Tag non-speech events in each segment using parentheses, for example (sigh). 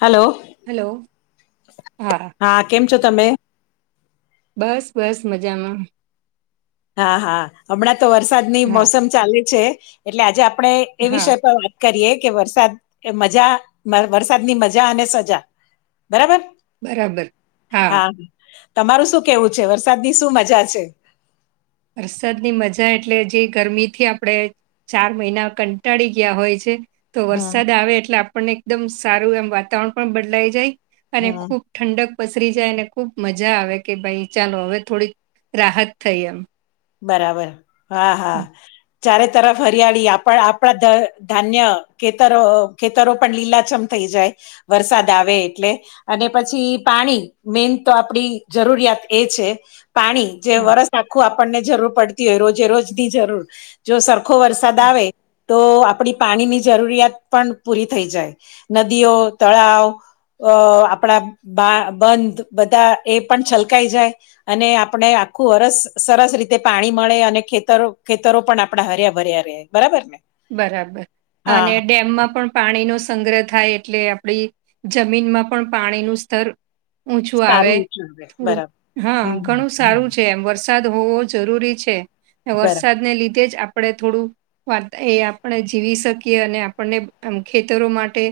Hello. Hello. હા. હા, કેમ છો તમે? બસ-બસ મજામાં. હા, હા. હમણાં તો વરસાદ ની હા મોસમ ચાલે છે, એટલે આજે આપણે એ હા વિષય પર વાત કરીએ, કે વરસાદ એ મજા, મ વરસાદની મજા અને સજા. બરાબર? હા. તમારું શું કહેવું છે? વરસાદની શું મજા છે? વરસાદની મજા એટલે જે ગરમી થી આપણેે ચાર મહિના કંટાળી ગયા હોય છે તો હમ વરસાદ આવે, એટલે આપણને એકદમ સારું એમ વાતાવરણ પણ બદલાઈ જાય. અને હમ ખૂબ ઠંડક પસરી જાય, અને ખુબ મજા આવે, કે ભઈ ચાલો હવે થોડીક રાહત થઈ એમ. બરાબર. હા, હા. ચારે તરફ હરિયાળી આપણ આપણા ધ ધાન્ય ખેતરો અહ ખેતરો પણ લીલાછમ થઈ જાય વરસાદ આવે એટલે. અને પછી પાણી મેઈન તો આપણી જરૂરિયાત એ છે. પાણી જે હા વરસ આખું આપણને જરૂર પડતી હોય, રોજે-રોજની જરૂર જો સરખો વરસાદ હા, આવે તો આપણી પાણીની જરૂરિયાત પણ પૂરી થઈ જાય. નદીઓ, તળાવ અહ આપણા બા બંધ બધા એ પણ છલકાઈ જાય. અને આપણે આખું વર્ષ સરસ રીતે પાણી મળે, અને ખેતરો-ખેતરો પણ આપણાં હર્યા-ભર્યા રહે. બરાબર ને? બરાબર. હા અને હા ડેમમાં પણ પાણી નો સંગ્રહ થાય એટલે આપણી જમીનમાં પણ પાણીનું સ્તર ઊંચું આવે સારું છે હવે થોડું, બરાબર હા. હમ ઘણું હમ, સારું છે એમ. વરસ સાદ હોવો જરૂરી છે. ને બરાબર વરસાદને લીધે જ આપણે થોડું વાત એ આપણે જીવી શકીએ અને આપણને એમ ખેતરો માટે...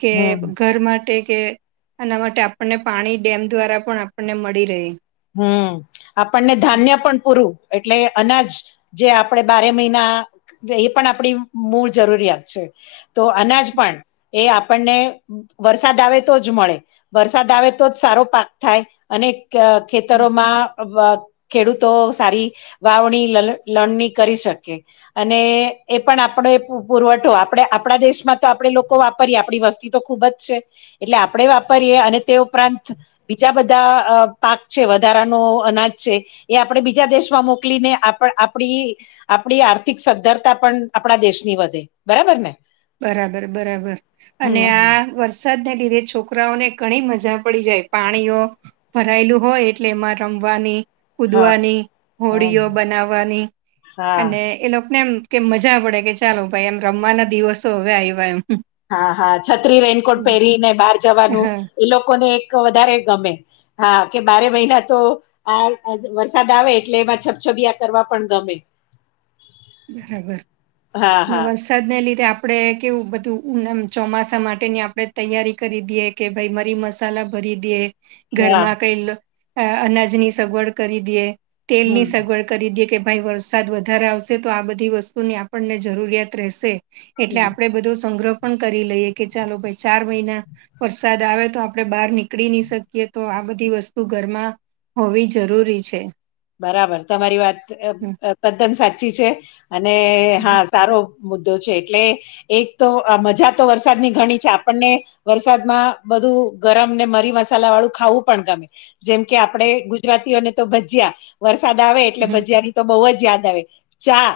કે હમ ઘર માટે કે... એના માટે આપણને પાણી ડેમ દ્વારા પણ આપણને મળી રહે. હ આપણને ધાન્ય પણ પૂરું એટલે અનાજ... જે આપણેે બારે મહિના એ પણ આપણી મૂળ જરૂરિયાત છે. તો અનાજ પણ એ આપણને... વરસાદ આવે તો જ મળે વરસાદ આવે તો જ સારો પાક થાય અને... ખેતરોમાં... ખેડૂતો સારી વાવણી લણણી કરી શકે... અને એ પણ આપણો એ પુરવઠો આપણે આપણા દેશમાં તો આપણેે લોકો વાપરીએ આપણી વસ્તી... ખૂબ જ છે એટલે આપણેે વાપરીએ અને તે ઉપરાંત બીજા બધા અ પાક... છે વધારાનો અનાજ છે એ આપણે બીજા દેશમાં મોકલીને આપ આપડી... આપણી આર્થિક સધ્ધરતા પણ આપણા દેશની વધે બરાબર ને... બરાબર બરાબર હમ અને હમ આ... વરસાદને લીધે છોકરાઓને ઘણી મજા પડી જાય પાણીઓ... ભરાયેલું હોય એટલે એમાં રમવાની. હા કૂદવાની હમ હોડીઓ બનાવાની હા અને... એ લોકોને એમ કે મજા પડે કે ચાલો ભાઈ એમ રમવાના દિવસો હવે આવ્યા એમ.. હા હા છત્રી રેનકોટ પહેરીને બહાર જવાનું હા એ લોકોને એક વધારે ગમે... હા કે બારે મહિના તો... આ વરસાદ આવે એટલે એમાં છબછબીયા કરવા પણ ગમે. બરાબર હા અને વરસાદ... હા વરસાદને લીધે આપણે કેવું બધું ચોમાસા માટેની આપણે તૈયારી કરી દઈએ. કે ભાઈ મરી મસાલા ભરી દિયે... હા ઘરમાં કઈ અનાજની સગવડ કરી દિએ તેલ ની હમ સગવડ... કરી દિયે કે ભાઈ વરસાદ વધારે આવશે તો આ બધી વસ્તુની આપણને જરૂરિયાત રહેશે... એટલે આપણો બધો સંગ્રહ પણ કરી લઈએ કે ચાલો ભાઈ ચાર મહિના... વરસાદ આવે તો આપડે બહાર નીકળી નહી શકીએ તો આ બધી વસ્તુ ઘરમાં... હોવી જરૂરી છે. બરાબર તમારી વાત હમ તદ્દન સાચી છે અને હા હમ સારો... મુદ્દો છે. એટલે એક તો આ મજા તો વરસાદની ઘણી છે આપણને... વરસાદમાં બધું ગરમ ને મરીમસાલા વાળું ખાવું પણ ગમે... જેમ કે આપડે ગુજરાતીઓને તો ભજીયા.. વરસાદ આવે એટલે હમ ભજીયા ની તો બહુ જ યાદ આવે ચા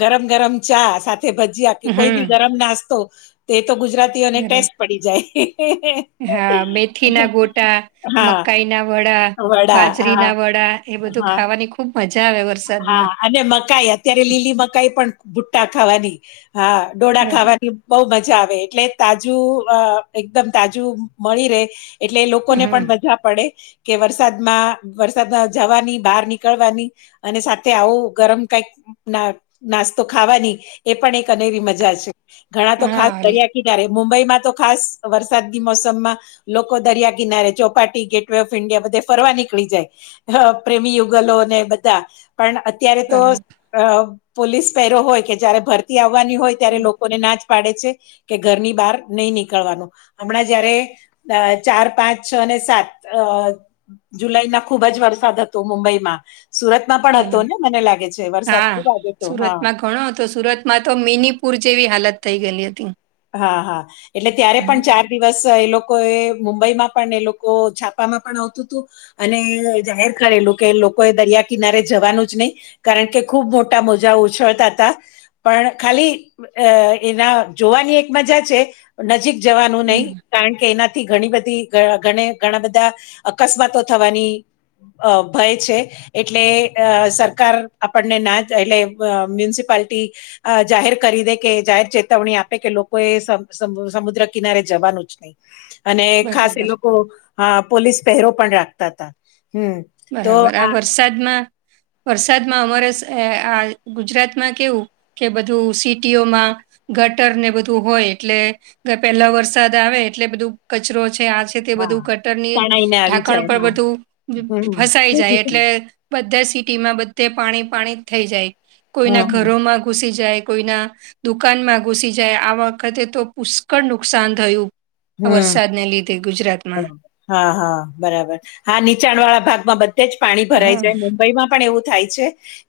ગરમ ગરમ ચા સાથે... ભજીયા કે કોઈ બી હમ ગરમ નાસ્તો તે તો ગુજરાતીઓને બરાબર ટેસ્ટ પડી જાય.. હા મેથી ના ગોટા, હા મકાઈ ના વડા, વડા બાજરી હા ના વડા.... એ બધું હા ખાવાની ખુબ મજા આવે વરસાદમાં... હા અને મકાઈ લીલી મકાઈ પણ ગુટ્ટા ખાવાની હા ડોડા બરાબર ખાવાની... બઉ મજા આવે એટલે તાજું અ એકદમ તાજું મળી રેય... એટલે એ લોકોને પણ હમ મજા પડે. કે વરસાદમાં વરસાદમાં જવાની બહાર નીકળવાની. અને સાથે આવું ગરમ કઈક ના નાસ્તો ખાવાની એ પણ એક અનેરી મજા છે. ઘણા તો ખાસ હા લ- દરિયા કિનારે મુંબઈમાં તો ખાસ વરસાદની મોસમમાં... લોકો દરિયા કિનારે Chowpatty gate way of India બધે ફરવા નીકળી જાય. હ પ્રેમી યુગલો ને બધા... ધા પણ અત્યારે તો બરાબર પોલીસ પહેરો હોય કે જયારે ભર તી આવવાની હોય ત્યારે હમ, લોકોને નાજ પાડે છે કે ઘરની બહાર નહી નીકળવાનું હમણાં જયારે અ ચાર પાંચ છ ને સાત અ જુલાઈ ના ખુબ જ વરસાદ હતો મુંબઈમાં સુરત માં પણ હતો બરાબર ને મને લાગે છે વરસાદ હા ખુબ આયો હતો હા સુરતમાં ઘણો હતો સુરત માં તો મિનીપુર જેવી હાલત થઈ ગયેલી હતી હા હા એટલે ત્યારે પણ હમ ચાર દિવસ એ લોકો એ મુંબઈમાં પણ એ લોકો છાપામાં પણ આવતું હતું અને જાહેર કરેલું કે લોકો એ દરિયા કિનારે જવાનું જ નહી કારણ કે ખૂબ મોટા મોંજા ઉછળતા હતા. પણ ખાલી અ એના જોવાની એક એક મજા છે નજીક જવાનું નહી હમ કારણ કે એનાથી ઘણી બધી ઘણા બધા અકસ્માતો થવાની અ ભય છે. એટલે અ સરકાર આપણને ના જ એટલે મ્યુનિસિપાલટી અ જાહેર કરી દે કે જાહેર ચેતવણી આપે કે લો કો એ સ સમુદ્ર કિનારે જવાનું જ નહી અને ખાસ એ બરાબર લોકો હા પોલીસ પહેરો પણ રાખતા હતા હમ્મ. બરાબર આ વરસાદમાં વરસાદમાં અમારે આ ગુજરાતમાં કેવું કે બધું સિટીઓમાં ગટર ને બધું હોય એટલે પેલા વરસાદ આવે એટલે બધું કચરો છે આ છે તે હા બધું ગટર ની તણાઈને આવી ઢાંકણ જાય પર હા બધું હમ ફસાઈ જાય હમ એટલે બધા સિટીમાં બધે પાણી પાણી થઈ જાય કોઈના હમ ઘરોમાં ઘુસી જાય કોઈના દુકાનમાં ઘુસી જાય આ વખતે તો પુષ્કળ નુકસાન થયું આ હમ વરસાદને લીધે ગુજરાત માં હા હા બરાબર હા નીચાણ વાળા ભાગમાં બધે જ પાણી ભરાઈ હમ જાયને બયમાં પણ એવું થાય છે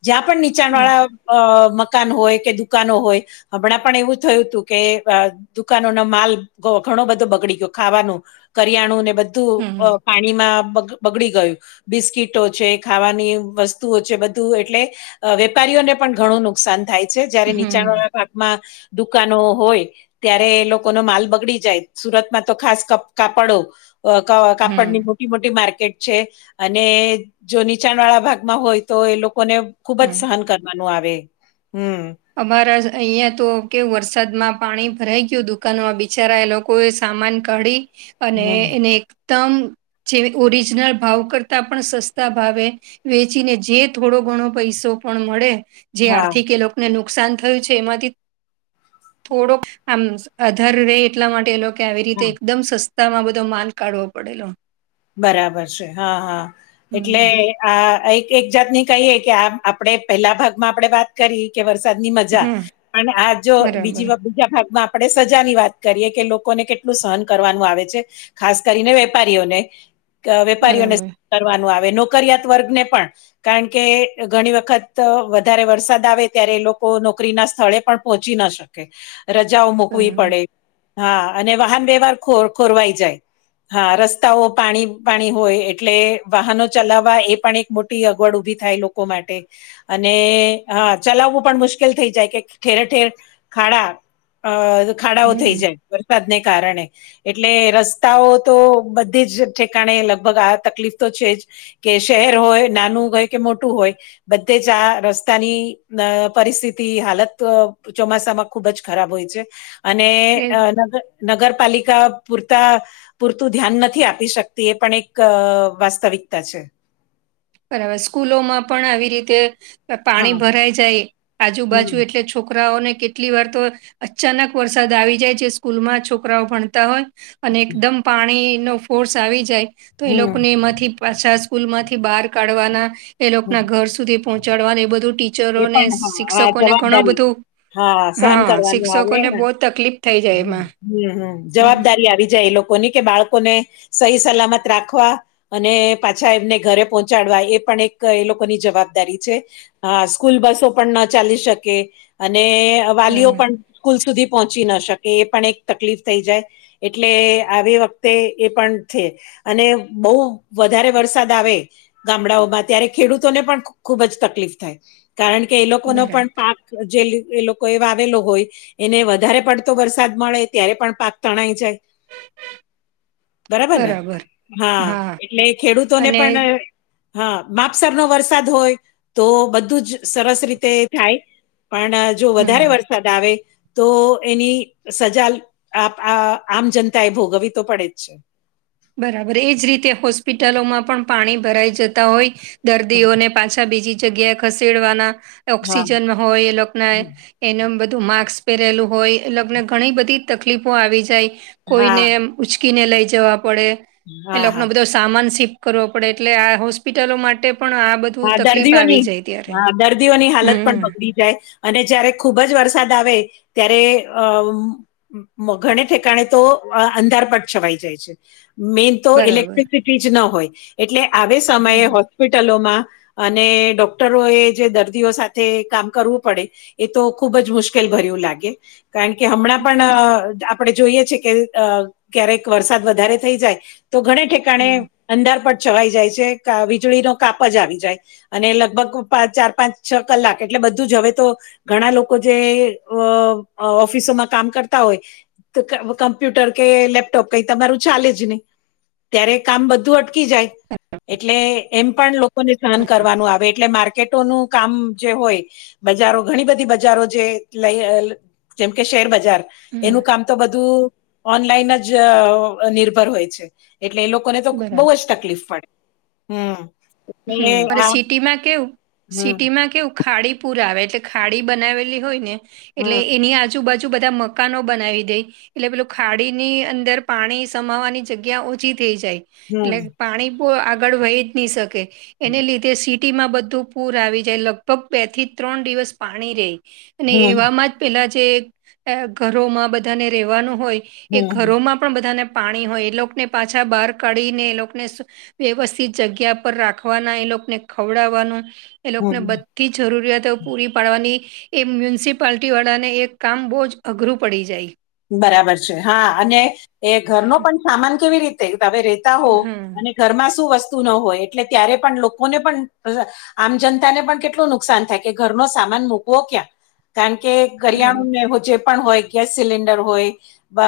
જ્યાં પણ નીચાણ બરા- વાળા અ મકાન હોય કે દુકાનો હોય હમણાં પણ એવું થયું હતું કે અ દુકાનો નો માલ ઘણો બધો બગડી ગયો ખાવાનું કરિયાણું ને હમ બધું પાણીમાં બગડી ગયું બિસ્કીટો છે ખાવાની વસ્તુઓ છે બધું એટલે વેપારીઓને પણ ઘણું નુક સાન થાય છે જ્યારે નીચાણ હમ વાળા ભાગમાં દુકાનો હોય ત્યારે એ લોકોનો માલ બગડી જાય સુરતમાં તો ખાસ કાપડો કાપડની હમ મોટી મોટી માર્કેટ છે અને જો નીચાણ વાળા ભાગમાં હોય તો એ લોકોને ખુબ જ હમ સહન કરવાનુ છે. નું આવે હમ્મ. અમારા અહિયાં તો કે વરસાદમાં પાણી ભરાઈ ગયું દુકાનોમાં બિચારા લો કોએ સામાન કાઢી અને હમ્મ, એને એકદમ જે ઓરિજનલ ભાવ કરતા પણ સસ્તા ભાવે વહેચીને જે થોડો ઘણો પૈસો પણ મળે, જે હા. આર્થિક એ લોક ને નુકસાન થયું છે એમાંથી, થોડોક આમ અધર રહે એટલા માટે એ લોક કોએ આવી રીતે એકદમ સસ્તા માં બધો માલ કાઢવો પડેલો. બરાબર છે હા, હા એટલે હમ આ એક-એક જાત ની કહીએ કે આમ આપણેે પહેલા ભાગમાં આપણે વાત કરી ઈકે વરસાદની મજા. હા અને આ જો બીજી બરાબર વ બીજા ભાગમાં પડે સજા ની વાત કરીએ કે લોકોને કેટલું સહન કરવાનું આવે છે, ખાસ કરીને વેપારીઓને. કે વેપારીઓને બરાબર (inaudible) કરવાનું આવે, નોકરિયાત વર્ગને પણ કારણ કે ઘણી વખત વધારે વરસાદ આવે ત્યારે એ લોકો નોકરી ના સ્થળે પણ પહોંચી ન શકે. કે. રજાઓ મુકવી બરાબર પડે. હા, અને વાહન વ્યવહાર ખો ખોરવાઈ જાય. હા, રસ્તાઓ પાણી-પાણી હોય એટલે વાહનો ચલાવવા એ પણ એક મોટી અગવડ ઉભી થાય લોકો માટે. અને હા ચલાવવું પણ મુશ્કેલ થઈ જાય, કે ઠેર-ઠેર ખાડા અહ, ખાડાઓ થઈ હમ જાય વરસાદને કારણે. એટલે રસ્તાઓ તો બધી જ ઠેકાણે લગભગ આ તકલીફ તો છે જ, કે શહેર હોય નાનું હોય કે મોટું હોય બધે જ આ રસ્તાની અહ પરિસ્થિતિ, હાલત અહ ચોમાસામાં ખુબ જ ખરાબ હોય છે. અને એ અહ નગર નગરપાલિકા પૂરતા પૂરતું ધ્યાન નથી આપી શક તે પણ એક અહ વાસ્તવિકતા છે. બરાબર. સ્કૂલોમાં પણ આવી રીતે હા પાણી ભરાઈ જાય, આજુબાજુ હમ એટલે છોક રાઓને કેટલી વાર તો અચાનક વરસાદ આવી જાય, જે સ્કૂલ માં છોકરાઓ ભણતા હોય અને હમ, એકદમ પાણી નો ફોર્સ આવી જાય તો એ હમ લોકને એમાંથી પાછા સ્કૂલ માંથી બહાર કાઢવાના, એ લોક ના ઘર સુધી પહોંચાડવા એ બધું ટી એ પણ, હા, હા જવાબદારી હા. સહન કરવાનું આવે. શિક્ષકોને બહુ તકલીફ થઈ જાય એમાં હમ્મ-હમ્મ-હમ્મ. હમ જવાબદારી આવી જાય એ લોક કોની કે બાળકોને સહી સલામત રાખવા અને પાછા એમને ઘરે પહોંચાડવા એ પણ એક એ લોકોની જવાબદારી છે. હા, સ્કૂલ બસો પણ ન ચાલી શકે, અને વાલીઓ બરાબર પણ કુલ સુધી પહોંચી ન શકે એ પણ એક તકલીફ થઈ જાય. એટલે આવી વખતે એ પણ છે અને બોઉ વધારે વરસાદ આવે ગામડાઓમાં, ત્યારે ખેડૂતોને પણ ખુબ જ તકલીફ થાય. કારણ કે એ લોકોનો બરાબર પણ પાક જે લી એ લોકોએ વાવેલો હોય એને વધારે પડતો વરસાદ મળે ત્યારે પણ પાક તણાઈ જાય. બરાબર ને? હા. એટલે ખેડૂતોને અને પણ હા. માપસર નો વરસાદ હોય તો બધ ધું જ સરસ રીતે થાય. પણ, જો હમ વધારે વરસાદ આવે તો એની સજા આપ આ આમ જનતા એ ભોગવી તો પડે જ છે. બરાબર. એજ રીતે હોસ્પિટલોમાં પણ પાણી ભરાઈ જતા હોય દર્દીઓને પાછા બીજી જગ્યાએ ખસેડવાના, હા ઓક્સિજન હોય એ લોક નાએ એનું બધું માક્સ પહેરેલું હોય, એ લોકને ઘણી બધી તકલીફો આવી જાય, હા હા કોઈને એમ ઊંચકીને લઈ જવા પડે, એ હા હા લોક નો બધો સ સામાન શીફ્ટ કરવો પડે, એટલે આ હોસ્પિટલો માટે પણ આ બધ હા દર્દીઓની, હા દર્દીઓની હાલત પણ હમ બગડી જાય. અને જયારે ખુબ જ વરસાદ આવે ત્યારે અમ્મ મમ ઘણે ઠેકાણે તો અ અંધારપટ છવાઈ જાય છે. મેઈન તો બરાબર ઇલેક્ટ્રિસિટી જ ન હોય, એટલે આવે સમયે હમ હોસ્પિટલોમાં અને ડોક્ટરોએ જે દર્દીઓ સાથે કામ કરવું પડે એ તો ખુબ જ મુશ્કેલ ભર્યું લાગે. કારણ કે હમણાં હમ પણ આપણે જોઈએ છે કે અ. ક્યારેક વરસાદ વધારે થઈ જાય તો ઘ ઠ. કારણે હમ અંધારપટ છવાઈ જાય છે કા વીજળી નો કાપ જ આવી જાય અને લગભગ પા ચાર પાંચ છ એટલે બધું જ હવે તો- - ઘણા લોકો જે અ અ ઓફિસોમાં કામ કરતા હોય- - તો કમ્પ્યુટર કે લેપટોપ કઈ તમારું ચાલે જ નહી ત્યારે કામ બધું અટ- - જાય એટલે એમ પણ લોકોને સહન કરવાનું આવે એટલે માર્કેટોનું- - કામ જે હોય બજારો ઘણી બધી બજારો જે લઈ- - જેમ કે શેરબજાર- - એનું હમ કામ તો બધું ઓનલાઈન જ નિર્ભર હોય છે એટલે એ લોકો- - કો ને તો બરાબર બહુ જ તકલીફ પડે હમ. એ હમ અને આ સિટીમાં કેવું હમ સિટીમાં કેવું ખાડી- - પૂર આવે એટલે ખાડી બનાલી હોય ને એટલે હમ એની આ- - આજુબાજુ બધા મકાનો બનાવી દઈ- - એટલે પેલું ખાડીની અંદર પાણી સમાવાની જગ્યા ઓછી થઈ જાય- - હમ એટલે પાણી બઉ આગળ વહી જ નહી શકે હમ એને લીધે- - તેસિટી માં બધું પૂર આવી જાય લગભગ બે થી ત્રણ દિવસ પાણી રહી. અને એવામાં જ પેલા જે ઘરોમાં બધાને રહેેવાનું હોય એ હમ ઘરોમાં- - પણ બધાને પાણી હોય એ લોકોને પાછા બહાર કાઢીને એ લોકોને સુ- - વ્યવસ્થિત જગ્યા પર રાખવાના એ લોકને ખવડાવવાનું એ લોકોને હમ બ- - થી જરૂરિયાતો પૂરી પાડવાની- - એ મ્યુનિસિપાલટી વાળા ને એક કામ બહુ જ અઘરું પડી જાય. બરાબર છે હા અને એ ઘરનો પણ સામાન કેવી રીતે તમે રેતા હો હમ અને- - ઘરમાં શું વસ્તુ ન હોય એટલે ત્યારે પણ લોકોને પણ- - આમ જનતા ને પણ કેટલું નુકસાન થાય કે ઘરનો સામાન મૂકવો ક્યાં- - કારણ કે કરિયાળુ બરાબર ને એવું જે પણ હોય ગેસ સિલિન્ડર હોય- - બ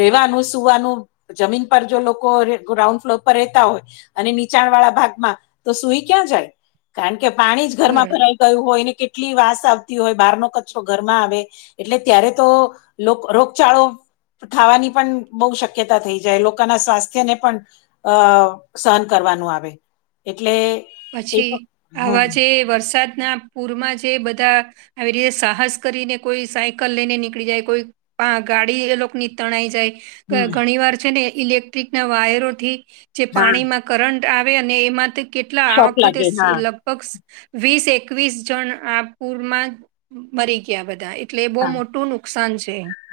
રેવાનું સુવાનું જમીન પર જો લોકો ગ્રાઉન્ડ ફ્લોર પર રહેેતા હોય- - અને નીચાણ વાળા ભાગમાં તો સુઈ ક્યાં જાય કારણ કે પાણી જ ઘરમાં બરાબર. ભરાય- - કયું હોયને કેટલી વાસ આવતી હોય બાર ન કચરો ઘરમાં આવે એટલે ત્યારે તો- - રોગચાળો થાવાની પણ બહુ શક્યતા થઈ જાય લોકોના સ્વાસ્થ્યને પણ- - અ સહન કરવાનું આવે એટલે- - પછી આવા જે વરસાદના પૂરમાં જે બધા- - આવી રીતે સાહસ કરીને કોઈ સાયકલ લઈને નીકળી જાય કોઈ- - માં ગાડી એ લોક ની તણાઈ જાય. હમ ઘણી વાર છે ઇલેક્ટ્રિક ના વાયરોથી જે હા પાણીમાં. કરંટ આવે અને એમાંથી કેટલા આ શોક વખતે લાગે સે હા લગ પક્ષ વીસ એકવીસ જણ આ પુરમાં મરી ગ્યા બધા ય. હા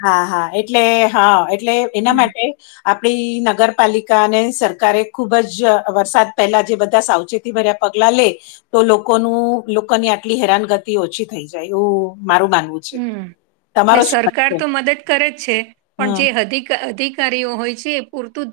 હા હા એટલે હા એટલે એના હમ માટે આપણી નગરપાલિકા અને સરકારે ખુબ જ વરસાદ પહેલા જે બધા સાવચેત. ભર્યા પગલા લે- - તો લોકોનું લોકોની આટલી હેરાનગતિ ઓછી થઈ જાય એવું મારું માનવું છે. હમ એટલે તમારો શું મત સરકાર છે તો મદદ કરે જ છે પણ હમ જે અધિક અધિક- - કારીઓ હોય છે એ પૂરતું-.